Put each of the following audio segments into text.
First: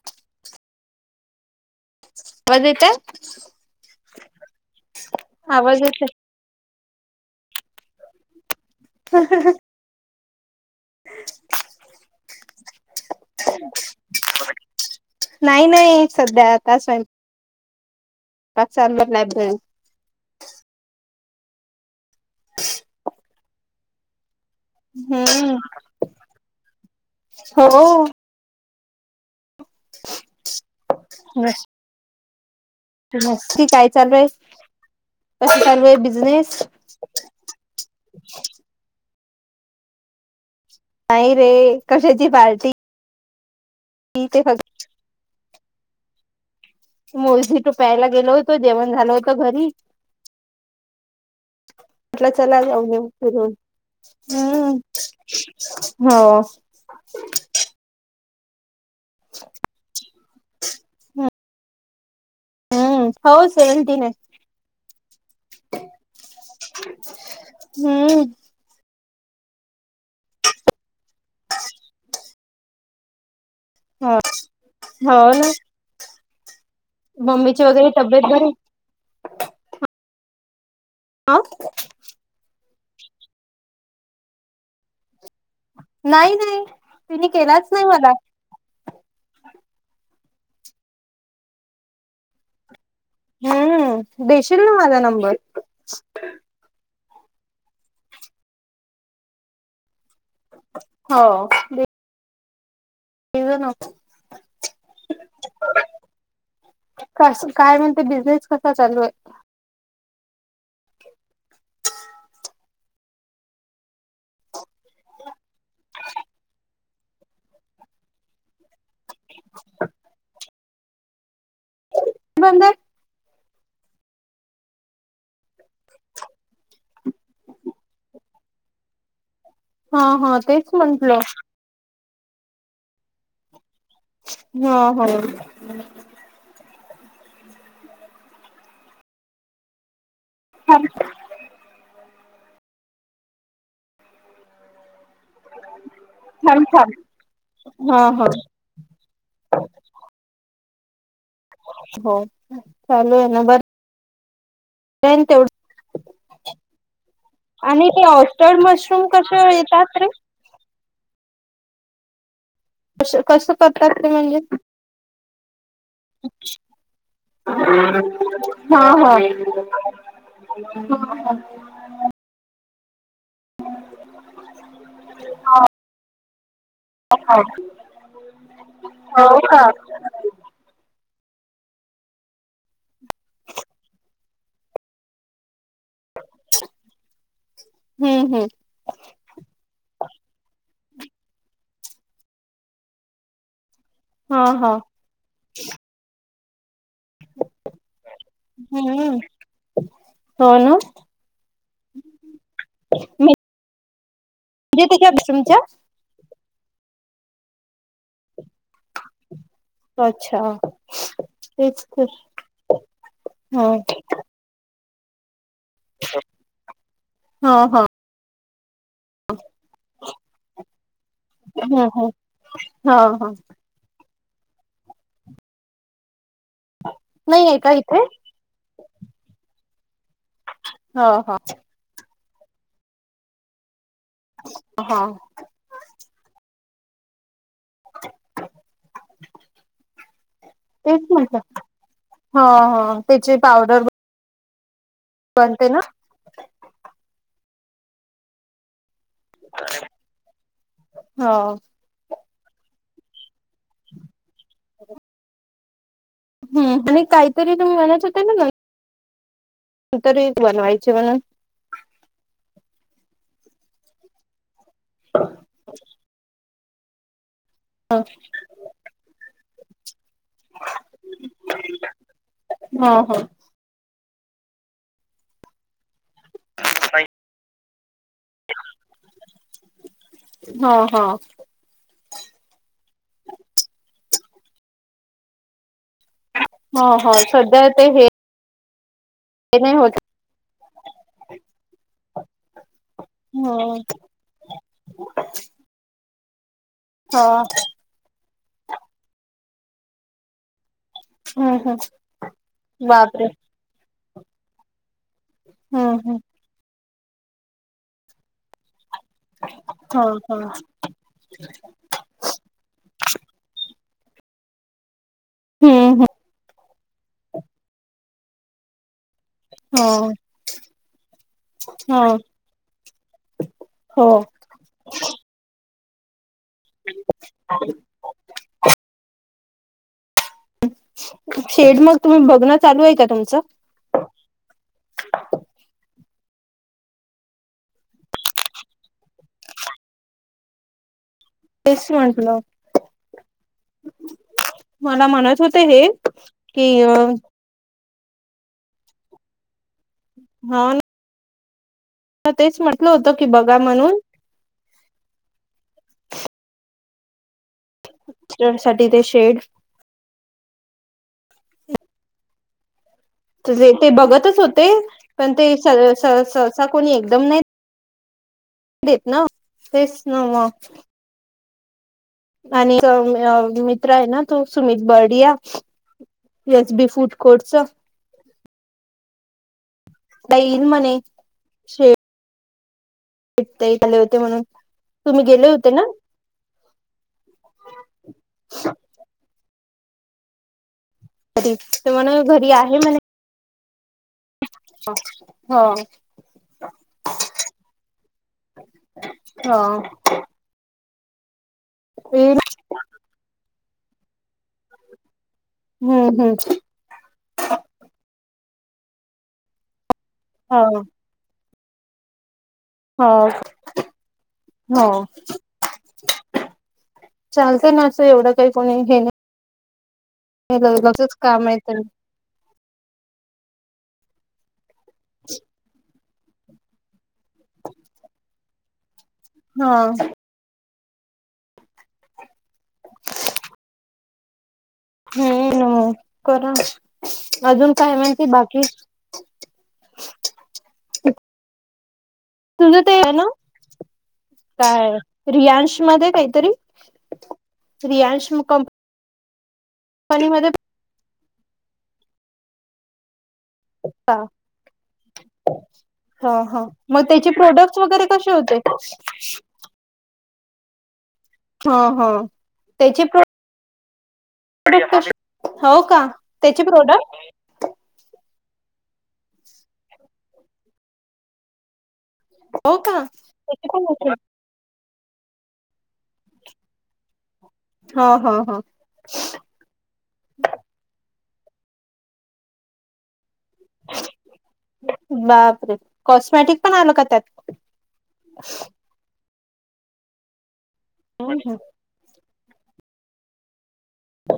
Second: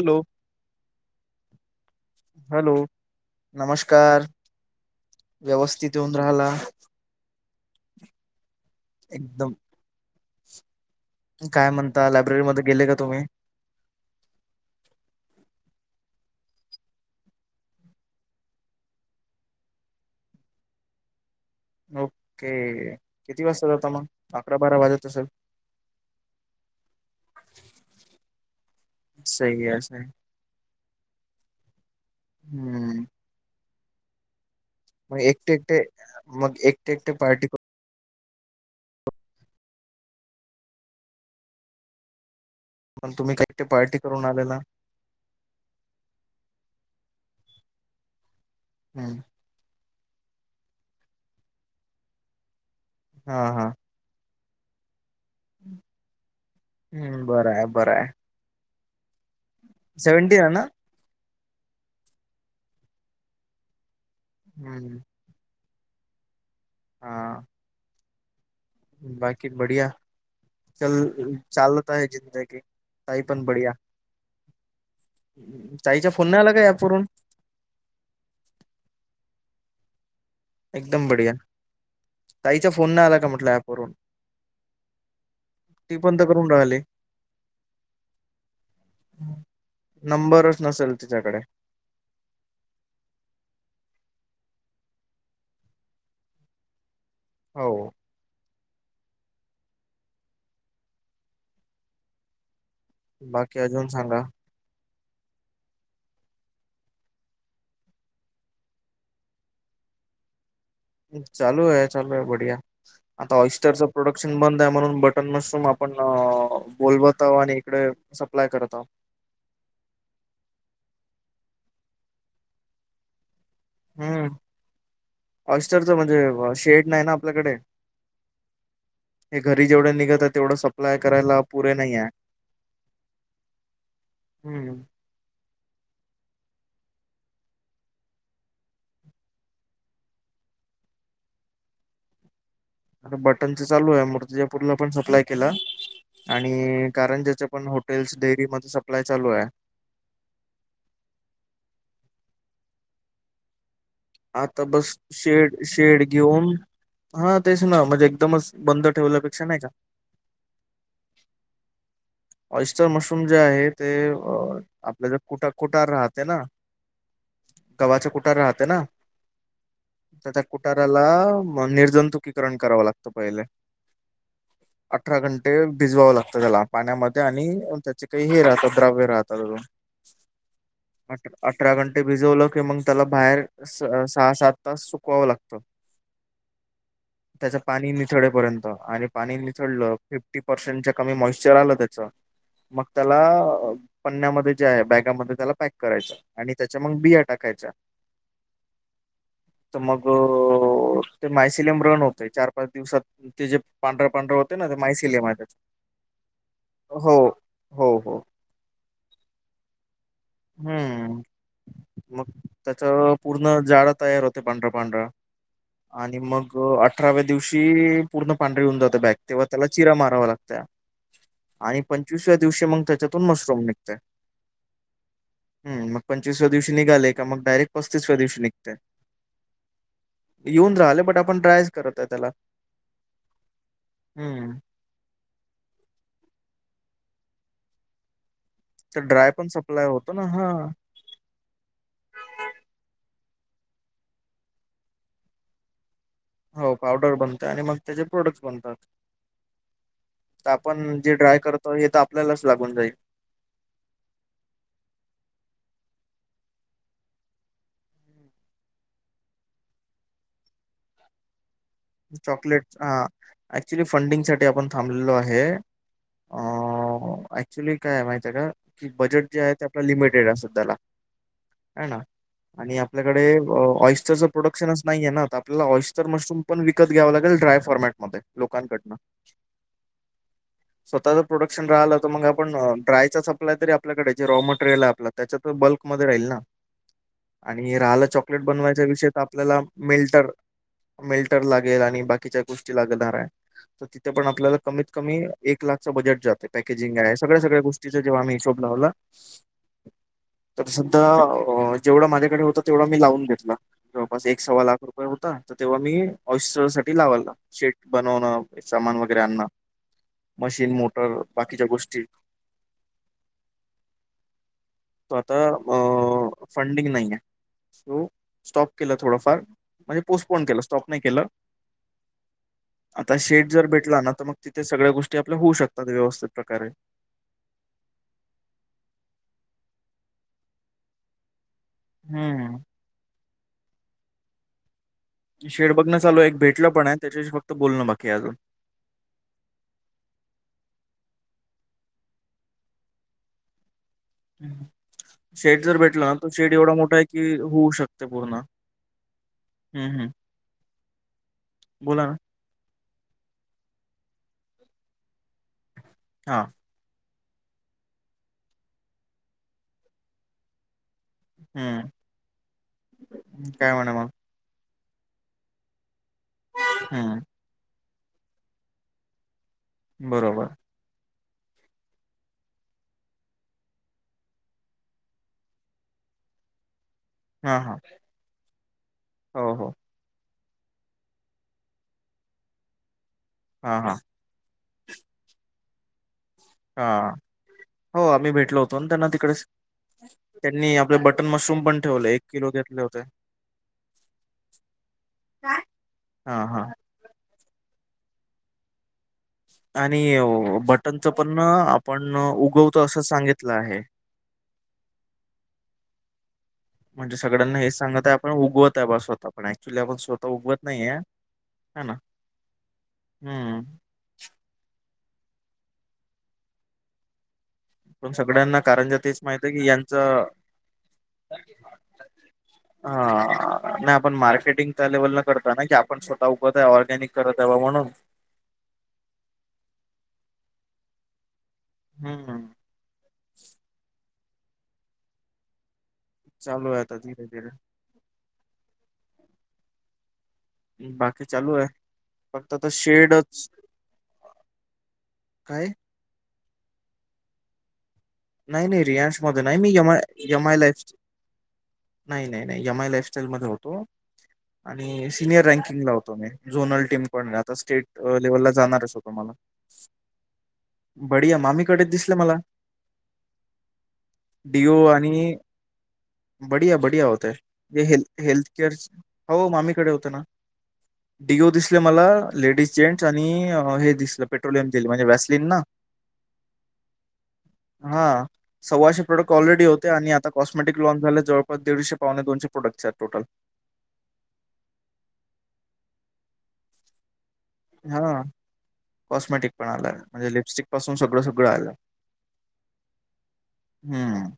Hello. आवाज hello येतय नमस्कार आवाज व्यवस्थित येतय होऊन राहिला. एकदम. काय म्हणता, लायब्ररीमध्ये गेले का तुम्ही? नाही नाही संध्या आता स्वयं पाक चालू झाला आहे बघ. ओके. किती वाजता जाता मग अकरा बारा वाजता. हम्म हो.. सही हे सही हम्म.. नक्की काय चालूय, मग एकटे कस एकटे चालूय मग बिजनेस. एकटे एकटे पार्टी करून, नाही रे कशाची पार्टी. मग तुम्ही काही ते पार्टी करून ते आलेला. फक्त मुळजी तो प्यायला गेलो होतो. जेवण झालं हम्म होतं घरी, म्हटलं चला जाऊन येऊ हा फिरून. हा हम्म.. हो हम्म बराय बराय. [unintelligible] सेव्हनटीन ना, [unintelligible] हम्म हो सेव्हनटीन ये. हम्म. हा हम्म बाकी बढिया चल चालता ह जिंदगी तही पण बढिया हा हो ना ताईच्या फोनने आला का ॲप वरून मम्मीची वगैरे तब्येत बरी ये. एकदम बढिया, ह ताईचा फोन नाही आला का म्हटलं ऍपवरून. ती पण तर नाही करून नाही राहिली तिने केलाच नाही मला. नंबरच नसेल तिच्याकडे, हम्म देशील ना माझा नंबर हो हो ब इ बाकी न अजून सांगा कस काय म्हणते बिझनेस कसा चालू आहे? चालू आहे चालू आहे बढिया. आता ऑइस्टरचं प्रोडक्शन बंद आहे म्हणून बटन मशरूम आपण बोलवत आहो आणि इकडे सप्लाय करत आहो. [unintelligible] म [unintelligible] हम्म अरच म्हणजे शेड नाही ना आपल्याकडे हे घरी जेवढे हा निघत आहे हा तेवढं तेच सप्लाय म्हंटलं करायला पुरे नाही आहे हा हम्म होा हां आता बटनच चालू आहे मूर्तिजापूरला पण सप्लाय केला आणि छान छान कारण ज्याच्या पण हा हॉटेल्स हा डेअरी मध्ये सप्लाय चालू आहे हो चालू आहे ना बर आता बस शेड शेड घेऊन हा तेच ना आणि ते म्हणजे एकदमच ऑस्टर्ड बंद मशरूम कसे ठेवल्यापेक्षा नाही का येतात रे इस्टन मशरूम जे कसं आहे ते करतात म्हणजे आपल्या ज कुट कुटार राहत हा होा त्या त्या कुटाराला निर्जंतु ण कराव लागत पहिले अठरा घंटे भिजवावं लागत त्याला पाण्यामध्ये आणि त्याचे काही हे राहतात द्रव्य राहतात अजून का अ अठरा घंटे भिजवलं की मग त्याला बाहेर सहा सात तास सुकवावं लागतं त्याच पाणी हम्म हम्म निचळेपर्यंत आणि पाणी निचडलं फिफ्टी पर्सेंटच्या कमी मॉइस््चर आलं त्या मग त्याला हा पण्यामध्ये हा जे ब त्याला पॅक करायचा आणि त्याच्या मग बिया टाकायचा हम्म तर मग हो ना ते मायसिलिम रन होतय चार पाच दिवसात ते जे पांढरं पांढर हो ना ते म्हणजे त्याच्या माैसिलीमध्ये तुमच्या हो हो हो अच्छा हम्म तेच मग त्याच पूर्ण हा जाडं तयार होत पांढरा पांढरा आणि मग अठराव्या हा हा दिवशी पूर्ण पांढर येऊन जात बॅक तेव्हा त्याला चिरा मारावा लागत आणि ह ह पंचवीसव्या दिवशी मग हा त्याच्यातून हा मशरूम निघते हम मग पंचवीव्या दिवशी निघाले मग नाही आहे का डायरेक्ट इथे पस्तीसव दिवशी निघ येऊन राहि ह हा आपणा करत त्याला हम्म हा [inaudible] तर ड्राय पण सप्लाय होतो ना हा ते त्याची पावडर अते ना हो पावडर बनत आणि मग त्याचे प्रोडक्ट्स बनतात तर आपण जे हो ड्राय करतो हे तर आपल्यालाच लागून जाईल [inaudible] ह आणि काहीतरी तुम्ही म्हणायच होता ना तरी बनवायचे म्हणून चॉकलेट हा ऍक्च्युली फंडिंग साठी आपण थांबलेलो आहे क्च्युली ह काय माहिती आहे का की बजेट जे आहे त्या लिमिटेड आहेध्याला ना आणि ह आपल्याकडे ऑस्टरचं प्रोडक्शनच नाहीये ना आपल्याला ऑइस्टर मशरूम पण विकत घ्यावा लागे ड्राय फॉर्मॅटमध्ये लोकांकडनं ह ह स्वतःचा प्रोडक्ट राहि तर मग आपण डायचा स्लाय तरी आपकडे जे रॉ मटेरियल आहे आपल्या त्याच्या तर बल्कमध्ये राहील ना ह ह सध्या आणि ते राहाला हे चॉकलेट बनवायच्या विषय आप नाही होत मिल्टर मिल गो हम्म तथ आपल्या कत क एक लाखच बजेट जाते पॅकेजिंग आहे ह सगळ्या सगळ्या गोष्टीच जेव्हा आम्हीिशोब लावला तर सधा हम्म हम्म जेवढा माझ्याकडे होत तेवढा मी लावून बापरे घेतला जवळपास एक सव्वा लाख रुपये होता तर तेव्हा मी हम्म हम्म ऑस्टर साठी लावाला शेट बनवणं सामान वगैरे अना हा हा मशीन मोटर बाकीच्या गोष्टी तो आता हम्म हम्म फंडिंग नाही आहे सो स्टॉप केला थोडा फार म्हणजे हा पोस्टपोन केला स्टॉप नाही केलं हा आता शेड जर भेटला हो ना तर मग तिथे सगळ्या गोष्टी आपल्या होऊ शकतात व्यवस्थित प्रकारे ह शेड मग तुम्ही बघणं हं. चालू आहे का तुमचं शेड बघणं चालू एक भेटलं पण आहे त्याच्याशी फक्त बोलणं बाकी अजून टस् मणसला म्हणत होते शेड जर हे भेटला ना तर शेड कि एवढा मोठा आहे की होऊ शकत मपूर्ण हम् हम् हा ना बोला ना तेच म्हटलं होतं की बघा म्हणून हा साठी ते शेड हम्म े ते बघतच होते पण ते स सहसा कोणी हं. एकदम नाही ेत ना तेच ना बरोबर. मग आणि मित्र आहे ना तो सुमित बर्डिया येस बी फूड हा कोर्टचा हा हो हो दईन मने शे हां, हां. आले होते म्हणून तुम्ही गेले होते ना हा हो आम्ही भेटलो होतो ना त्यांना तिकडे त्यांनी आपले बटन घरी मशरूम पण ते ठेवले म्हणे एक किलो घेतले होते होा हां, हां. आणि बटनच पण आपण येईल उगवतो असं सांगितलं आहे हम्म हम्म म्हणजे सगळ्यांना हेच सांगत आहे आपण उगवत आहे बा स्वतः पण ऍक्च्युली आपणवः उगत हो नाहीय ह ना हो हम्म हो चालतं ना त पण एवढं काही सगळ्यांना कोणी कारंजा हे तेच माहित आहे की यांचं नाहीच काम य हा. नाही आपण मार्केटिंग त्या लेवलला करतो ना? की- पण स्वतः उगवत आहे. ऑरगॅनिक करत आहे बा म्हणून? हं. हम्म्म हम्म क् हम्म ना करा चालू आहे आता धीरे धीरे अजून काय म्हणते बाकी बाकी चालू आहे. फक्त आता तुझं ते आहे ना? शेडच काय? काय रियांश मध्ये काहीतरी रियांश नाही नाही रियांश मध्ये नाही. मी ए माय, ए कंपनीमध्ये माय लाईफ नाही नाही नाही एम आय लाईफस्टाईल मध्ये होतो. का आणि सिनियर रँकिंगला होतो मी. ह ह झोनल मग टीम त्याचे पण. आता प्रोडक्ट्स स्टेट वगैरे कसे लेवल ला होते जाणारच होतो. मला- बढीया. मामीकडेच दिसल मला. त्याची- डिओ [unintelligible] हो का त्याचे बढिया बढिया प्रोडक्ट होतय. ल् हेल्थकेअर. हो, मामीकडे होतो ना. डीओ दिसले मला- लेडीज हो का जेंट्स आणि हे दिसलं पेट्रोलियम जेल म्हणजे व्हॅसलीन ना? ह हा ह ह सव्वाशे प्रोडक्ट ऑलरेडी होते आणि आता कॉस्मेटिक लॉन्च झाले जवळपास दीडशे पावणे दोनशे प्रोडक्ट्स आहेत टोटल. बापरे! कॉस्मॅटिक पण आल का त्यात? हा. कॉस्मेटिक पण आल. म्हणजे लिपस्टिक पासून सगळं सगळं आलं. हम्म.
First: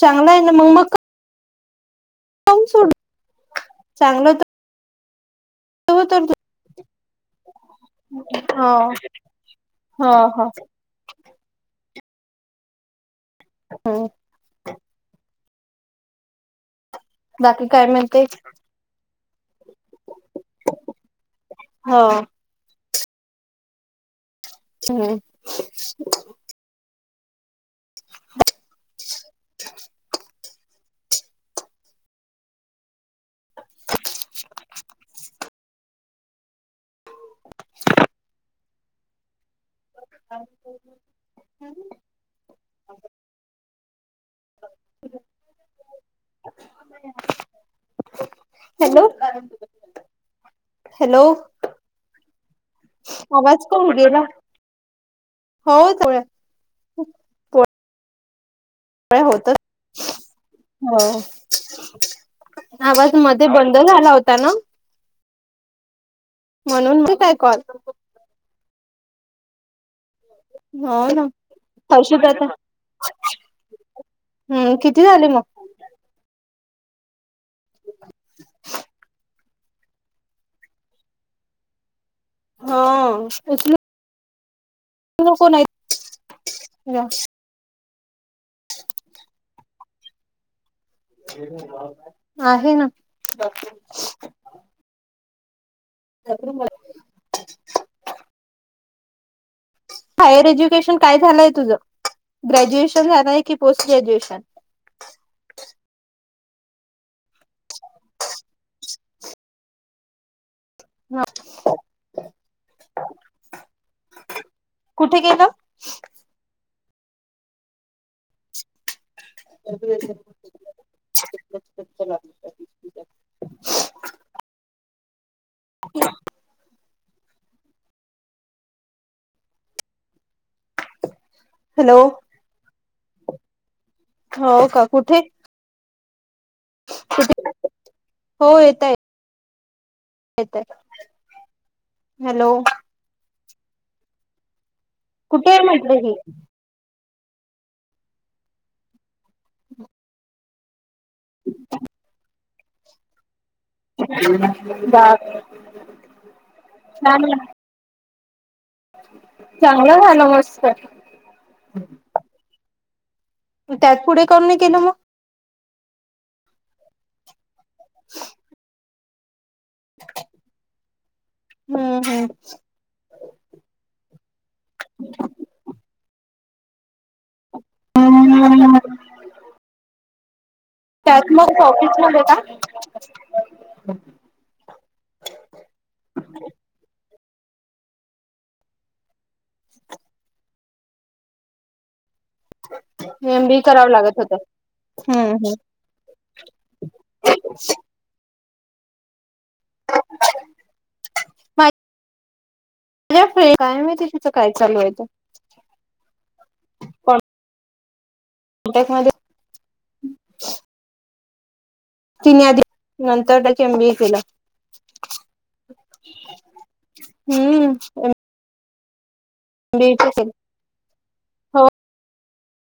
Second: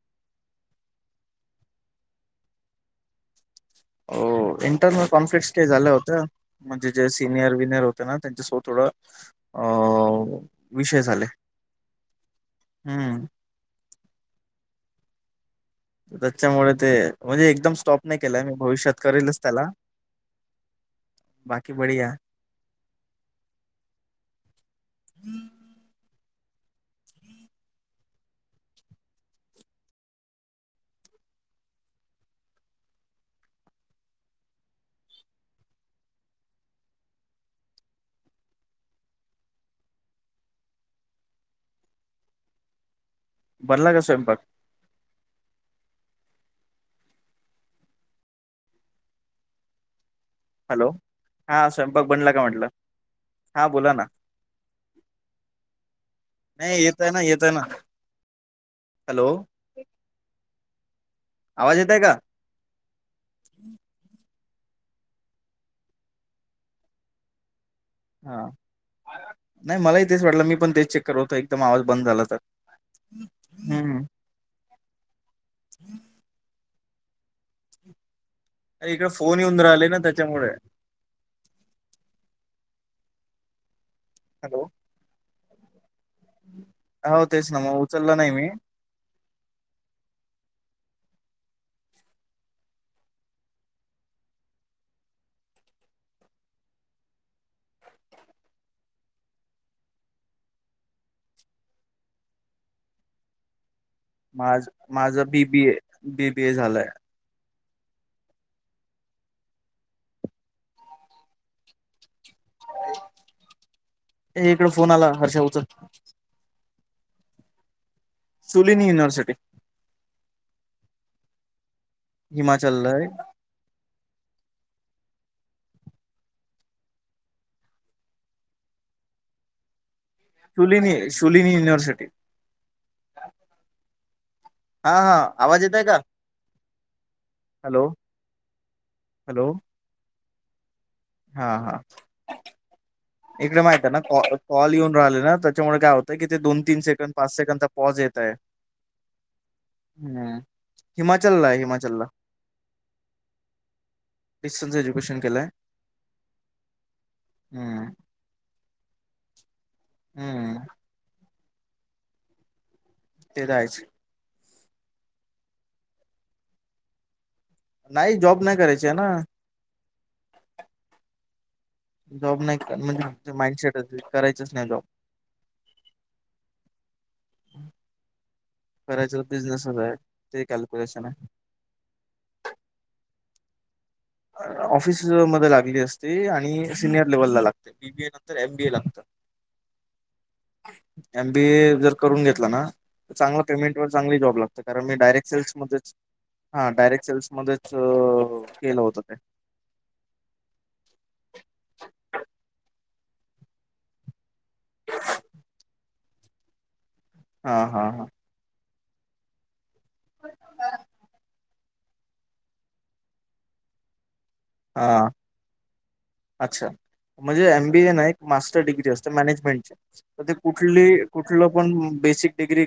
चांगला आहे ना मग मग काऊन सोड हो. चांगलं इंटरनल कॉन्फ्लिक्स ते झालं तर हो होत. तर म्हणजे जे सिनियर विनियर होते ना त्यांच्याशी हो थोडं अ, हो हो विषय झाले. हम्म. हो. त्याच्यामुळे ते. म्हणजे बाकी एकदम काय स्टॉप नाही म्हणते केला मी भविष्यात करेलच त्याला. बाकी हो बढिया. हम्म. [unintelligible] बनला का स्वयंपाक? हॅलो. हॅलो. हा स्वयंपाक बनला का म्हटलं? आवाज हा का बोला बर ना गेला? हो. चालेल - नाही येतोय ना, येतोय ना. हॅलो होत हो. आवाज येतय का आवाज मध्ये बंद झाला होता ना? म्हणून बी काय कॉल- हा. नाही मलाही तेच वाटलं. मी पण तेच हो चेक करत ना होतो एकदम आवाज बंद झाला हर्षदा तर, आता हम्म. हम्म. किती झाले मग? अरे इकडे फोन येऊन राहिले ना त्याच्यामुळे. हा. पुसद. हॅलो. [unintelligible] तुझ्या हो. तेच ना मग उचलला नाही मी. आहे ना. [inaudible] हायर एज्युकेशन काय झालंय तुझ ग्रॅज्युएशन झालंय की पोस्ट ग्रॅज्युएशन माझ माझ बीबी ए बीबी ए झालंय हा इकड फोन आला कुठे हर्षा केलं उचल सुलीिनी युिव्हसिटी चम् हिमाचललाय शुलिनी शलिनी हॅलो युनिव्हर्सिटी हो का हा हा कुठे आवाज येतय का हॅलो हो येतय हॅलो येतय. हा हा हॅलो. इकडे माहित आहे ना क कॉल येऊन राहिले ना कुठे आहे त्याच्यामुळे काय म्हटलं ही होतं की ते दोन तीन सेकंड पाच सेकंडचा पॉज येत आहे हम्. हिमाचल ला आहे हिमाचल ला. डिस्टन्स एज्युकेशन केलंय बा हम्म चांगलं झालं मस्त हम्म ते राहायच त्यात पुढे करून नाही केलं मग नाही जॉब नाही करायची आहे ना. [unintelligible] जॉब नाही म्हणजे आच माइंडसेट अस करायचच नाही जॉब हम् हम्म हम ह करायच बिझनेस आहे ते कॅल्क्युलेशन आहे. ऑफिसमध्ये का? ऑफिस मध्ये लागली असते आणि सिनियर लेव्हलला लागते बीबीए नंतर एमबीए लागतात. एमबीए जर करून घेतला ना चांगला एम बी ए पेमेंट व करावं चांगली होत जॉब लागत कारण मी हम्म डायरेक्ट हम्म सेल्समध्येध्ये हा डायरेक्ट सेल्समध्येच केलं होतं ते अ काय माती तिचं काय चालू आहे. ह. हा हा हा. कॉ्टॅक्टमध्ये हा. तिन आधी नंतर एम बी ए केलं. हा अच्छा म्हणजे हम्म एम बी ए नाही मास्टर डिग्री असते मॅनेजमेंट एमबीए तर केलं ते कुठली कुठलं हो पण बेसिक डिग्री